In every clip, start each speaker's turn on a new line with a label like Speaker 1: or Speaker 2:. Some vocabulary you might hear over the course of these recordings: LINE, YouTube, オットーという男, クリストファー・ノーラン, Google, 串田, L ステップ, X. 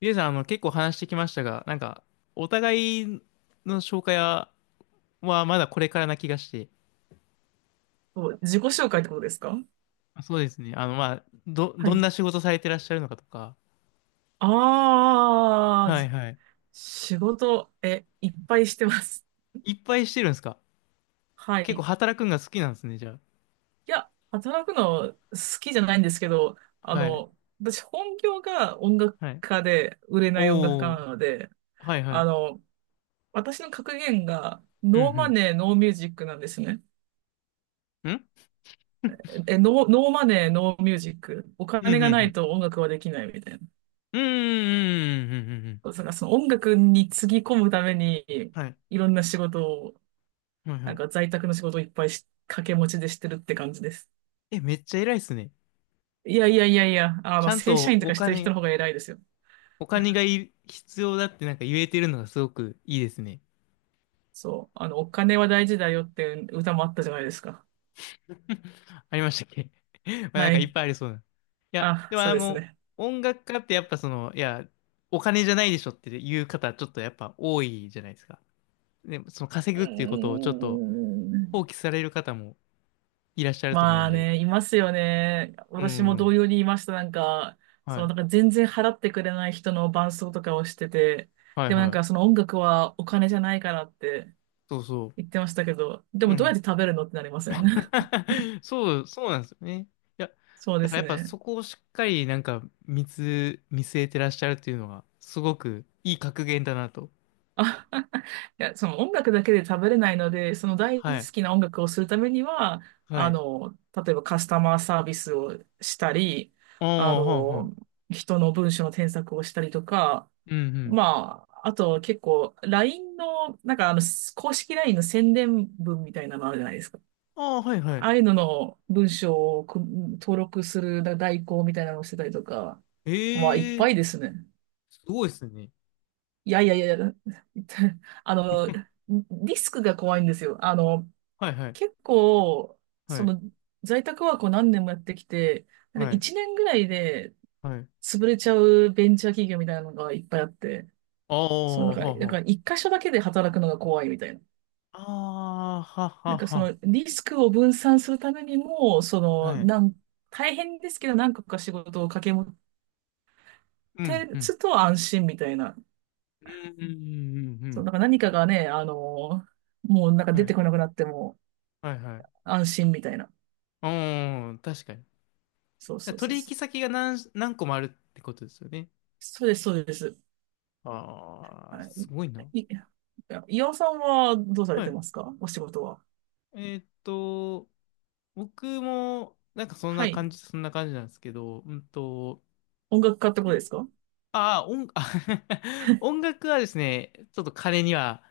Speaker 1: リエさん、結構話してきましたが、お互いの紹介は、まだこれからな気がして。
Speaker 2: そう、自己紹介ってことですか？
Speaker 1: あ、そうですね。あの、まあ、ど、
Speaker 2: は
Speaker 1: どん
Speaker 2: い。
Speaker 1: な仕事されてらっしゃるのかとか。
Speaker 2: ああ、
Speaker 1: はいはい。
Speaker 2: 仕事、いっぱいしてます。
Speaker 1: いっぱいしてるんですか？
Speaker 2: は
Speaker 1: 結構
Speaker 2: い。
Speaker 1: 働くんが好きなんですね、じゃあ。
Speaker 2: いや、働くの好きじゃないんですけど、あ
Speaker 1: はい。
Speaker 2: の、私本業が音楽
Speaker 1: はい。
Speaker 2: 家で、売れない音楽家
Speaker 1: おー。
Speaker 2: なので、
Speaker 1: はいは
Speaker 2: あ
Speaker 1: い。
Speaker 2: の、私の格言が、
Speaker 1: う
Speaker 2: ノーマ
Speaker 1: ん
Speaker 2: ネー、ノーミュージックなんですね。
Speaker 1: うん。ん
Speaker 2: ノーマネー、ノーミュージック。お
Speaker 1: うんう
Speaker 2: 金
Speaker 1: んう
Speaker 2: がない
Speaker 1: ん。
Speaker 2: と音楽はできないみたいな。
Speaker 1: うんうんうんうんうんうんうん。
Speaker 2: だからその音楽につぎ込むために、
Speaker 1: はい。
Speaker 2: いろんな仕事を
Speaker 1: はいは
Speaker 2: なんか
Speaker 1: い。
Speaker 2: 在宅の仕事をいっぱい掛け持ちでしてるって感じです。
Speaker 1: え、めっちゃ偉いっすね。
Speaker 2: いやいやいやいや、あ
Speaker 1: ち
Speaker 2: の、
Speaker 1: ゃん
Speaker 2: 正
Speaker 1: と
Speaker 2: 社員と
Speaker 1: お
Speaker 2: かしてる人の
Speaker 1: 金、
Speaker 2: 方が偉いですよ。
Speaker 1: お金が必要だって言えてるのがすごくいいですね。
Speaker 2: そう。あの、お金は大事だよっていう歌もあったじゃないですか。
Speaker 1: ありましたっけ？ まあ
Speaker 2: は
Speaker 1: いっ
Speaker 2: い。
Speaker 1: ぱいありそうな。いや、
Speaker 2: あ、
Speaker 1: でも
Speaker 2: そう
Speaker 1: あ
Speaker 2: です
Speaker 1: の、
Speaker 2: ね。
Speaker 1: 音楽家ってやっぱお金じゃないでしょっていう方、ちょっとやっぱ多いじゃないですか。で、その稼
Speaker 2: う
Speaker 1: ぐっていうことをちょっと
Speaker 2: ー
Speaker 1: 放
Speaker 2: ん。
Speaker 1: 棄される方もいらっしゃると思う
Speaker 2: ま
Speaker 1: ん
Speaker 2: あ
Speaker 1: で。
Speaker 2: ね、いますよね。
Speaker 1: う
Speaker 2: 私も同
Speaker 1: ん。
Speaker 2: 様にいました。なんか、そ
Speaker 1: は
Speaker 2: の、な
Speaker 1: い。
Speaker 2: んか全然払ってくれない人の伴奏とかをしてて、
Speaker 1: はい
Speaker 2: でもなん
Speaker 1: は
Speaker 2: かそ
Speaker 1: い。
Speaker 2: の音楽はお金じゃないからって
Speaker 1: そうそ
Speaker 2: 言ってましたけど、で
Speaker 1: う。う
Speaker 2: もどうや
Speaker 1: ん。
Speaker 2: って食べるのってなりません？
Speaker 1: そう、そうなんですよね。いや、だか
Speaker 2: そうで
Speaker 1: ら
Speaker 2: す
Speaker 1: やっぱ
Speaker 2: ね。
Speaker 1: そこをしっかり見据えてらっしゃるっていうのが、すごくいい格言だなと。
Speaker 2: あ いや、その音楽だけで食べれないので、その大
Speaker 1: はい。
Speaker 2: 好きな音楽をするためには、
Speaker 1: は
Speaker 2: あ
Speaker 1: い。
Speaker 2: の、例えばカスタマーサービスをしたり、
Speaker 1: あ
Speaker 2: あ
Speaker 1: あ、はんはん、
Speaker 2: の、人の文章の添削をしたりとか、
Speaker 1: うんうん。
Speaker 2: まあ、あと結構 LINE の、なんかあの、公式 LINE の宣伝文みたいなのあるじゃないですか。
Speaker 1: ああ、はいはい。
Speaker 2: ああいうのの文章を登録する代行みたいなのをしてたりとか、まあ、いっ
Speaker 1: え
Speaker 2: ぱいで
Speaker 1: え、
Speaker 2: すね。
Speaker 1: すごいっすね。
Speaker 2: いやいやいやいや、あの、リスクが怖いんですよ。あの、
Speaker 1: はいはい。
Speaker 2: 結構、そ
Speaker 1: はい。
Speaker 2: の、在宅ワークを何年もやってきて、なん
Speaker 1: は
Speaker 2: か
Speaker 1: い。
Speaker 2: 1年ぐらいで
Speaker 1: はい。
Speaker 2: 潰れちゃうベンチャー企業みたいなのがいっぱいあって、
Speaker 1: あ
Speaker 2: その、
Speaker 1: あ、
Speaker 2: だか
Speaker 1: は
Speaker 2: ら、
Speaker 1: あ
Speaker 2: だ
Speaker 1: は
Speaker 2: から1箇所だけで働くのが怖いみたいな。
Speaker 1: あ。ああ、は
Speaker 2: なん
Speaker 1: は
Speaker 2: かその、
Speaker 1: は
Speaker 2: リスクを分散するためにも、そ
Speaker 1: あ。
Speaker 2: の、
Speaker 1: はい。
Speaker 2: 大変ですけど何個か仕事を掛け持っ
Speaker 1: うん、
Speaker 2: て
Speaker 1: うん。
Speaker 2: つと安心みたいな。
Speaker 1: うん、うん、うん、う
Speaker 2: そう、
Speaker 1: ん。
Speaker 2: なんか何かがね、あの、もうなんか
Speaker 1: は
Speaker 2: 出
Speaker 1: い。
Speaker 2: てこなくなっても、
Speaker 1: はいはいはい、
Speaker 2: 安心みたいな。
Speaker 1: ああはあはあ、ああははは、はい、うん、確かに。
Speaker 2: そうそうそう
Speaker 1: 取
Speaker 2: そ
Speaker 1: 引
Speaker 2: う。
Speaker 1: 先が何個もあるってことですよね。
Speaker 2: そうです、そうです。
Speaker 1: ああ、
Speaker 2: は
Speaker 1: す
Speaker 2: い。
Speaker 1: ごいな。
Speaker 2: い、い岩尾さんはどうされ
Speaker 1: は
Speaker 2: て
Speaker 1: い。
Speaker 2: ますか？お仕事は？
Speaker 1: えーっと、僕も、
Speaker 2: はい。
Speaker 1: そんな感じなんですけど、
Speaker 2: 音楽家ってことですか？
Speaker 1: ああ、あ、音楽はですね、ちょっと彼には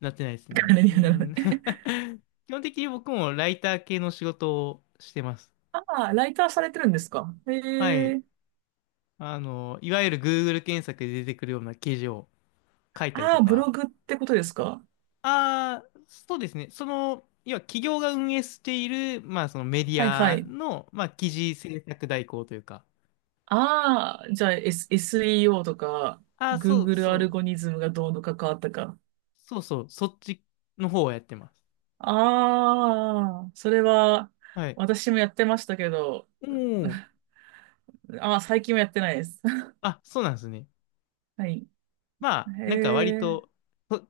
Speaker 1: なってないです ね。
Speaker 2: 金
Speaker 1: う
Speaker 2: にはならない。
Speaker 1: ん。 基本的に僕もライター系の仕事をしてます。
Speaker 2: ああ、ライターされてるんですか？へ
Speaker 1: はい。
Speaker 2: え。
Speaker 1: いわゆる Google 検索で出てくるような記事を書いたり
Speaker 2: あ
Speaker 1: と
Speaker 2: あ、ブロ
Speaker 1: か。
Speaker 2: グってことですか？
Speaker 1: ああ、そうですね。その、要は企業が運営している、まあそのメディ
Speaker 2: はいは
Speaker 1: ア
Speaker 2: い。
Speaker 1: の、まあ記事制作代行というか。
Speaker 2: ああ、じゃあ、S、e o とか、
Speaker 1: ああ、そう
Speaker 2: Google
Speaker 1: そ
Speaker 2: アル
Speaker 1: う。
Speaker 2: ゴリズムがどうの関わったか。
Speaker 1: そうそう。そっちの方をやってます。
Speaker 2: ああ、それは、
Speaker 1: はい。
Speaker 2: 私もやってましたけど、
Speaker 1: おお。
Speaker 2: ああ、最近はやってないです。
Speaker 1: あ、そうなんですね。
Speaker 2: はい。
Speaker 1: まあ、
Speaker 2: へ
Speaker 1: 割
Speaker 2: え、
Speaker 1: と、と、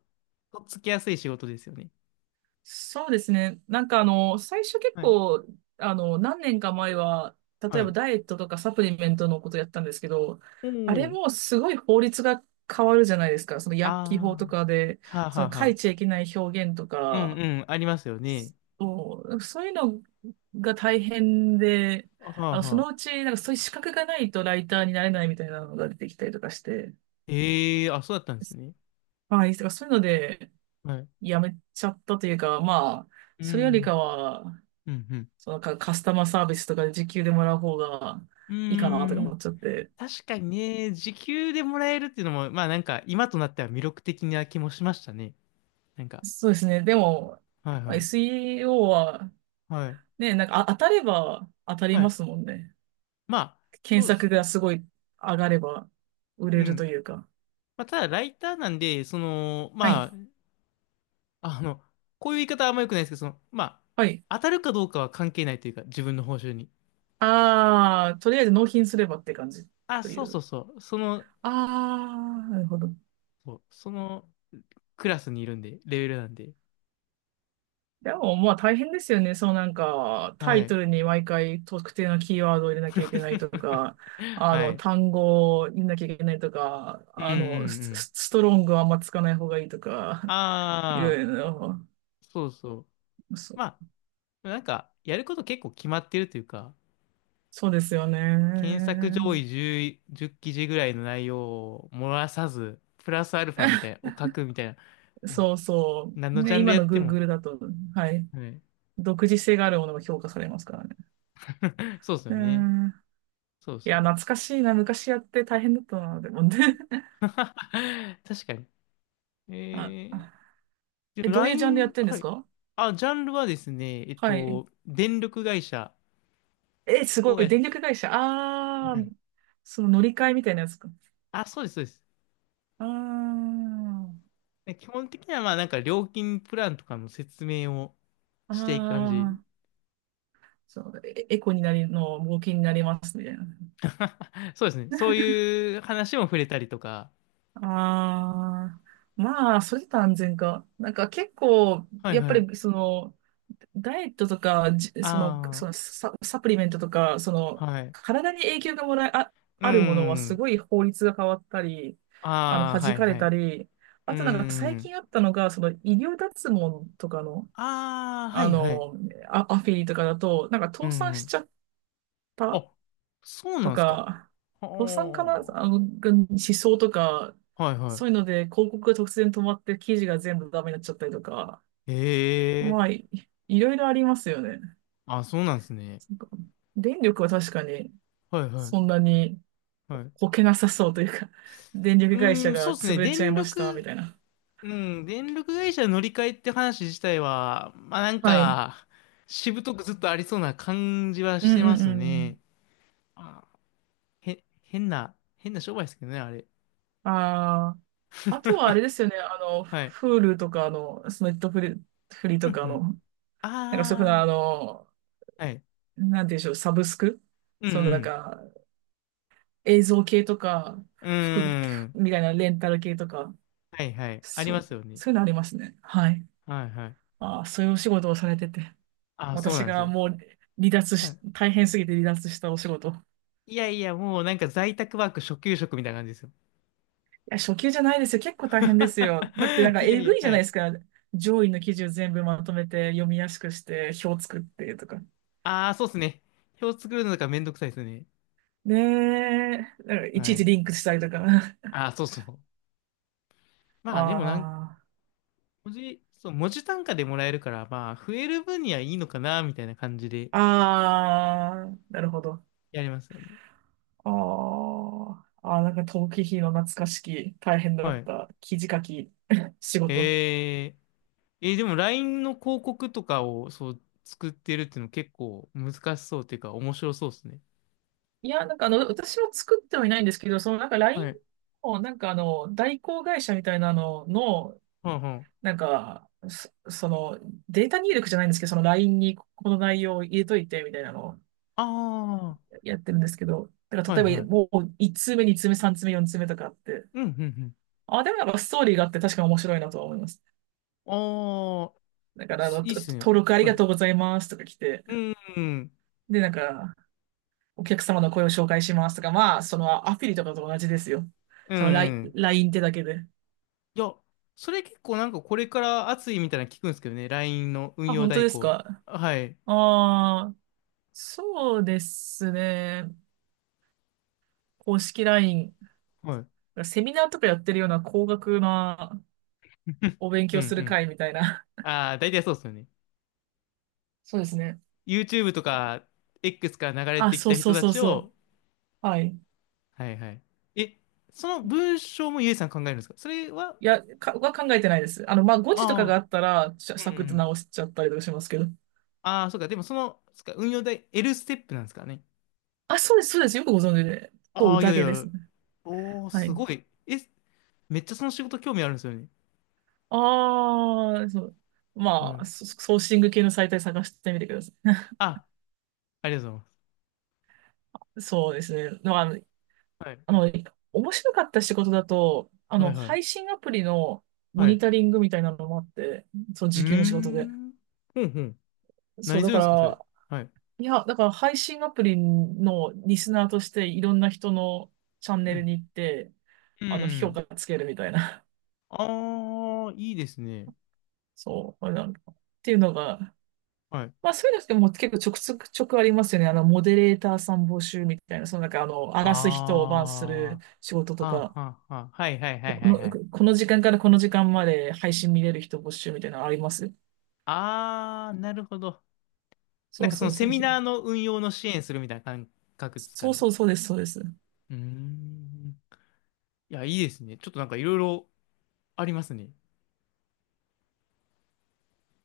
Speaker 1: っつきやすい仕事ですよね。
Speaker 2: そうですね。なんかあの、最初結
Speaker 1: はい。
Speaker 2: 構、あの、何年か前は、例
Speaker 1: は
Speaker 2: えば
Speaker 1: い。
Speaker 2: ダイエットとかサプリメントのことやったんですけど、
Speaker 1: う
Speaker 2: あれ
Speaker 1: ん。
Speaker 2: もすごい法律が変わるじゃないですか。その
Speaker 1: あ
Speaker 2: 薬機法と
Speaker 1: あ、
Speaker 2: かで、
Speaker 1: はあは
Speaker 2: そ
Speaker 1: あ
Speaker 2: の
Speaker 1: は
Speaker 2: 書いちゃい
Speaker 1: あ。
Speaker 2: けない表現と
Speaker 1: うん
Speaker 2: か、
Speaker 1: うん、ありますよね。
Speaker 2: そうそういうのが大変で、
Speaker 1: はあ
Speaker 2: あの、そ
Speaker 1: は
Speaker 2: のう
Speaker 1: あ。
Speaker 2: ち、なんかそういう資格がないとライターになれないみたいなのが出てきたりとかして、
Speaker 1: ええ、あ、そうだったんですね。
Speaker 2: はい、だからそういうので、
Speaker 1: はい。
Speaker 2: やめちゃったというか、まあ、
Speaker 1: う
Speaker 2: それよりか
Speaker 1: ん。
Speaker 2: は、
Speaker 1: うん
Speaker 2: そのカスタマーサービスとかで時給でもらう方が
Speaker 1: うん。
Speaker 2: いいかなとか
Speaker 1: うー
Speaker 2: 思
Speaker 1: ん。
Speaker 2: っちゃって。
Speaker 1: 確かにね、時給でもらえるっていうのも、まあ今となっては魅力的な気もしましたね。なんか。
Speaker 2: そうですね。でも、
Speaker 1: はい
Speaker 2: まあ
Speaker 1: はい。
Speaker 2: SEO は、
Speaker 1: はい。
Speaker 2: ね、なんか当たれば当たり
Speaker 1: は
Speaker 2: ま
Speaker 1: い。
Speaker 2: すもんね。
Speaker 1: まあ、
Speaker 2: 検
Speaker 1: そうで
Speaker 2: 索
Speaker 1: す
Speaker 2: が
Speaker 1: ね。
Speaker 2: すごい上がれば売
Speaker 1: う
Speaker 2: れる
Speaker 1: ん。
Speaker 2: というか。
Speaker 1: まあ、ただ、ライターなんで、
Speaker 2: はい。
Speaker 1: あの、こういう言い方はあんま良くないですけど、
Speaker 2: はい。
Speaker 1: 当たるかどうかは関係ないというか、自分の報酬に。
Speaker 2: ああ、とりあえず納品すればって感じ
Speaker 1: あ、
Speaker 2: とい
Speaker 1: そうそう
Speaker 2: う。
Speaker 1: そう。
Speaker 2: ああ、なるほど。
Speaker 1: そのクラスにいるんで、レベルなんで。
Speaker 2: でも、まあ大変ですよね。そうなんか、タ
Speaker 1: は
Speaker 2: イ
Speaker 1: い。
Speaker 2: トルに毎回特定のキーワードを入れなきゃいけないとか、あ
Speaker 1: は
Speaker 2: の、
Speaker 1: い。
Speaker 2: 単語を入れなきゃいけないとか、
Speaker 1: うんうん
Speaker 2: あ
Speaker 1: う
Speaker 2: の、
Speaker 1: ん。
Speaker 2: ストロングはあんまつかない方がいいとか、いろ
Speaker 1: ああ、
Speaker 2: いろ、
Speaker 1: そうそう。
Speaker 2: そ、
Speaker 1: まあ、やること結構決まってるというか、
Speaker 2: そうですよ
Speaker 1: 検索上位
Speaker 2: ね。
Speaker 1: 10、じゅう記事ぐらいの内容を漏らさず、プラスアルファみたい な、を書くみたいな、こ
Speaker 2: そうそ
Speaker 1: う、何
Speaker 2: う。
Speaker 1: のジ
Speaker 2: ね、
Speaker 1: ャンル
Speaker 2: 今
Speaker 1: やっ
Speaker 2: の
Speaker 1: ても、
Speaker 2: Google だと、はい。
Speaker 1: はい。
Speaker 2: 独自性があるものが評価されますからね。
Speaker 1: そうですよ
Speaker 2: う
Speaker 1: ね。
Speaker 2: ん。
Speaker 1: そう
Speaker 2: い
Speaker 1: そ
Speaker 2: や、
Speaker 1: う。
Speaker 2: 懐かしいな。昔やって大変だったな、でもね。
Speaker 1: 確かに。
Speaker 2: あ、
Speaker 1: え
Speaker 2: あ
Speaker 1: で、
Speaker 2: え、どういうジャンルやっ
Speaker 1: LINE、
Speaker 2: てるんで
Speaker 1: は
Speaker 2: す
Speaker 1: い。
Speaker 2: か？
Speaker 1: あ、ジャンルはですね、
Speaker 2: はい。
Speaker 1: 電力会社
Speaker 2: え、すご
Speaker 1: を
Speaker 2: い。
Speaker 1: やっ、
Speaker 2: 電力会社。ああ、
Speaker 1: はい。
Speaker 2: その乗り換えみたいなやつか。
Speaker 1: あ、そうです、そうです。
Speaker 2: あ
Speaker 1: で基本的には、まあ、料金プランとかの説明を
Speaker 2: あ、あ
Speaker 1: していく感じ。
Speaker 2: あ、そう、エエコになりの、冒険になりますみたいな。
Speaker 1: そうですね。そういう話も触れたりとか。
Speaker 2: ああ、まあ、それと安全か。なんか結構、
Speaker 1: はい、
Speaker 2: やっぱ
Speaker 1: はい。
Speaker 2: りその、ダイエットとか、その、
Speaker 1: あ
Speaker 2: そのサプリメントとか、そ
Speaker 1: あ、
Speaker 2: の、
Speaker 1: はい。
Speaker 2: 体に影響がもらいあ、
Speaker 1: う
Speaker 2: あるものはす
Speaker 1: ん。
Speaker 2: ごい法律が変わったり、あの、
Speaker 1: ああ、は
Speaker 2: 弾
Speaker 1: い、
Speaker 2: かれ
Speaker 1: は
Speaker 2: た
Speaker 1: い。
Speaker 2: り、あ
Speaker 1: う
Speaker 2: となんか最
Speaker 1: ん。
Speaker 2: 近あったのが、その医療脱毛とかの、
Speaker 1: ああ、は
Speaker 2: あ
Speaker 1: い、はい。
Speaker 2: の、アフィリとかだと、なんか
Speaker 1: う
Speaker 2: 倒産し
Speaker 1: ん。
Speaker 2: ちゃった。
Speaker 1: あ、そうな
Speaker 2: と
Speaker 1: んですか？
Speaker 2: か、倒産かな
Speaker 1: は
Speaker 2: あの、が思想とか、
Speaker 1: あ。はい、は
Speaker 2: そういう
Speaker 1: い。
Speaker 2: ので広告が突然止まって記事が全部ダメになっちゃったりとか、
Speaker 1: へ
Speaker 2: ま
Speaker 1: え。
Speaker 2: あ、いろいろありますよね。
Speaker 1: あ、そうなんですね。
Speaker 2: なんか電力は確かに
Speaker 1: はいは
Speaker 2: そん
Speaker 1: い。
Speaker 2: なに
Speaker 1: はい。
Speaker 2: こけなさそうというか、電力会
Speaker 1: うー
Speaker 2: 社
Speaker 1: ん、
Speaker 2: が
Speaker 1: そうです
Speaker 2: 潰
Speaker 1: ね。
Speaker 2: れちゃい
Speaker 1: 電
Speaker 2: ました、み
Speaker 1: 力、
Speaker 2: たいな。
Speaker 1: うん、電力会社の乗り換えって話自体は、まあ
Speaker 2: はい。
Speaker 1: しぶとくずっとありそうな感じは
Speaker 2: うん
Speaker 1: してま
Speaker 2: うん
Speaker 1: す
Speaker 2: うん。
Speaker 1: ね。あ、へ、変な、変な商売ですけどね、あれ。
Speaker 2: ああ、あとはあれ ですよね、あの、
Speaker 1: はい。
Speaker 2: Hulu とかの、そのネットフリ、フリ
Speaker 1: う
Speaker 2: と
Speaker 1: んう
Speaker 2: かの、
Speaker 1: ん。
Speaker 2: なんかそういうふうな、
Speaker 1: あ
Speaker 2: あの、
Speaker 1: あ、はい。
Speaker 2: なんていうんでしょう、サブスク
Speaker 1: う
Speaker 2: そのなん
Speaker 1: ん
Speaker 2: か、映像系とか、
Speaker 1: うん。
Speaker 2: 服
Speaker 1: うーん。
Speaker 2: みたいなレンタル系とか、
Speaker 1: はいはい。あり
Speaker 2: そ
Speaker 1: ま
Speaker 2: う、
Speaker 1: すよね。
Speaker 2: そういうのありますね。はい。
Speaker 1: はいはい。
Speaker 2: ああ、そういうお仕事をされてて。
Speaker 1: あ、そうな
Speaker 2: 私
Speaker 1: んです
Speaker 2: が
Speaker 1: よ。
Speaker 2: もう離脱
Speaker 1: は
Speaker 2: し、
Speaker 1: い。
Speaker 2: 大変すぎて離脱したお仕事。い
Speaker 1: いやいや、もう在宅ワーク初級職みたいな感じですよ。
Speaker 2: や、初級じゃないですよ。結構大変ですよ。だってなん か
Speaker 1: いや
Speaker 2: え
Speaker 1: いや、
Speaker 2: ぐいじゃ
Speaker 1: は
Speaker 2: ないで
Speaker 1: い。
Speaker 2: すか。上位の記事を全部まとめて読みやすくして表作ってとか。
Speaker 1: ああ、そうっすね。表作るのがめんどくさいですね。
Speaker 2: ねえ、なんかいち
Speaker 1: は
Speaker 2: いち
Speaker 1: い。
Speaker 2: リンクしたりとか。
Speaker 1: ああ、そうそう。まあでも
Speaker 2: あ
Speaker 1: 文字単価でもらえるから、まあ、増える分にはいいのかな、みたいな感じで
Speaker 2: あ、ああ、なるほど。
Speaker 1: やりますよね。
Speaker 2: ああ、ああ、なんか逃避費の懐かしき、大変だ
Speaker 1: は
Speaker 2: っ
Speaker 1: い。
Speaker 2: た記事書き 仕事。
Speaker 1: えー、でも LINE の広告とかを、そう、作ってるっていうの結構難しそうっていうか、面白そうですね。
Speaker 2: いや、なんかあの、私も作ってはいないんですけど、そのなんか
Speaker 1: は
Speaker 2: LINE
Speaker 1: い。
Speaker 2: の、なんかあの、代行会社みたいなのの、
Speaker 1: はいはい。
Speaker 2: なんか、その、データ入力じゃないんですけど、その LINE にこの内容を入れといて、みたいなのを
Speaker 1: ああ、
Speaker 2: やってるんですけど、だか
Speaker 1: はい
Speaker 2: ら例え
Speaker 1: は
Speaker 2: ば
Speaker 1: い。
Speaker 2: もう1通目、2通目、3通目、4通目とかあって、
Speaker 1: うん、うん、うん。
Speaker 2: あ、でもなんかストーリーがあって確かに面白いなとは思います。
Speaker 1: ああ、
Speaker 2: だからあの、
Speaker 1: いいっすね。
Speaker 2: 登録あり
Speaker 1: は
Speaker 2: が
Speaker 1: い。
Speaker 2: とうございますとか来て、
Speaker 1: うん。
Speaker 2: で、なんか、お客様の声を紹介しますとか、まあ、そのアフィリとかと同じですよ。
Speaker 1: う
Speaker 2: その
Speaker 1: ん。
Speaker 2: LINE ってだけで。
Speaker 1: いや、それ結構これから熱いみたいなの聞くんですけどね。LINE の運
Speaker 2: あ、
Speaker 1: 用
Speaker 2: 本当
Speaker 1: 代
Speaker 2: です
Speaker 1: 行。
Speaker 2: か？
Speaker 1: はい。
Speaker 2: ああ、そうですね。公式 LINE。
Speaker 1: はい。
Speaker 2: セミナーとかやってるような高額なお勉
Speaker 1: うん
Speaker 2: 強
Speaker 1: う
Speaker 2: する
Speaker 1: ん。
Speaker 2: 会みたいな。
Speaker 1: ああ、大体そうですよね。
Speaker 2: そうですね。
Speaker 1: YouTube とか X から流れ
Speaker 2: あ、
Speaker 1: てき
Speaker 2: そう
Speaker 1: た
Speaker 2: そ
Speaker 1: 人
Speaker 2: う
Speaker 1: た
Speaker 2: そう
Speaker 1: ち
Speaker 2: そ
Speaker 1: を、
Speaker 2: う。はい。
Speaker 1: はいはい。え、その文章もゆえさん考えるんですか？それは、
Speaker 2: いや、は考えてないです。あの、まあ、誤字とかが
Speaker 1: ああ、
Speaker 2: あったら、
Speaker 1: う
Speaker 2: サ
Speaker 1: ん
Speaker 2: ク
Speaker 1: う
Speaker 2: ッと
Speaker 1: ん。
Speaker 2: 直しちゃったりとかしますけど。
Speaker 1: ああ、そうか。でもその、そっか、運用代 L ステップなんですかね。
Speaker 2: あ、そうです、そうです。よくご存知で。と、
Speaker 1: ああ、いやい
Speaker 2: 宴で
Speaker 1: や。
Speaker 2: すね。
Speaker 1: おー、
Speaker 2: は
Speaker 1: す
Speaker 2: い。
Speaker 1: ごい。え、めっちゃその仕事興味あるんですよね。
Speaker 2: ああ、そう。
Speaker 1: は
Speaker 2: まあ、
Speaker 1: い。
Speaker 2: ソーシング系のサイトで探してみてくださ
Speaker 1: あ、ありがとうご
Speaker 2: い。そうですね。まあ、
Speaker 1: ざいま
Speaker 2: あ
Speaker 1: す。
Speaker 2: の面白かった仕事だと、あ
Speaker 1: はい。は
Speaker 2: の、
Speaker 1: いは
Speaker 2: 配
Speaker 1: い。
Speaker 2: 信アプリのモ
Speaker 1: は
Speaker 2: ニ
Speaker 1: い。
Speaker 2: タリングみたいなのもあって、そう、
Speaker 1: うー
Speaker 2: 時給の仕事で。
Speaker 1: ん。ほんほん。
Speaker 2: そう、
Speaker 1: 何す
Speaker 2: だ
Speaker 1: る
Speaker 2: か
Speaker 1: んですか、それ。
Speaker 2: ら、
Speaker 1: はい。
Speaker 2: いや、だから配信アプリのリスナーとしていろんな人のチャン
Speaker 1: う
Speaker 2: ネル
Speaker 1: ん。
Speaker 2: に行って、
Speaker 1: う
Speaker 2: あの、評
Speaker 1: ん。
Speaker 2: 価つけるみたいな。
Speaker 1: ああ、いいですね。
Speaker 2: そう、あれなんかっていうのが
Speaker 1: はい。
Speaker 2: まあそういうのってもう結構ちょくちょくちょくありますよね。あの、モデレーターさん募集みたいな、そのなんかあの、荒らす人をバンする
Speaker 1: あ
Speaker 2: 仕事
Speaker 1: あ、
Speaker 2: と
Speaker 1: は
Speaker 2: か、
Speaker 1: あ、はあ、はあ。はいはいはい
Speaker 2: こ
Speaker 1: は
Speaker 2: の、
Speaker 1: いはい。
Speaker 2: この時間からこの時間まで配信見れる人募集みたいなのあります
Speaker 1: ああ、なるほど。
Speaker 2: そう
Speaker 1: そ
Speaker 2: そ
Speaker 1: の
Speaker 2: う
Speaker 1: セ
Speaker 2: そう
Speaker 1: ミ
Speaker 2: そう。
Speaker 1: ナーの運用の支援するみたいな感覚ですか
Speaker 2: そう
Speaker 1: ね。
Speaker 2: そうそうです、そうです。
Speaker 1: うーん。いや、いいですね。ちょっといろいろありますね。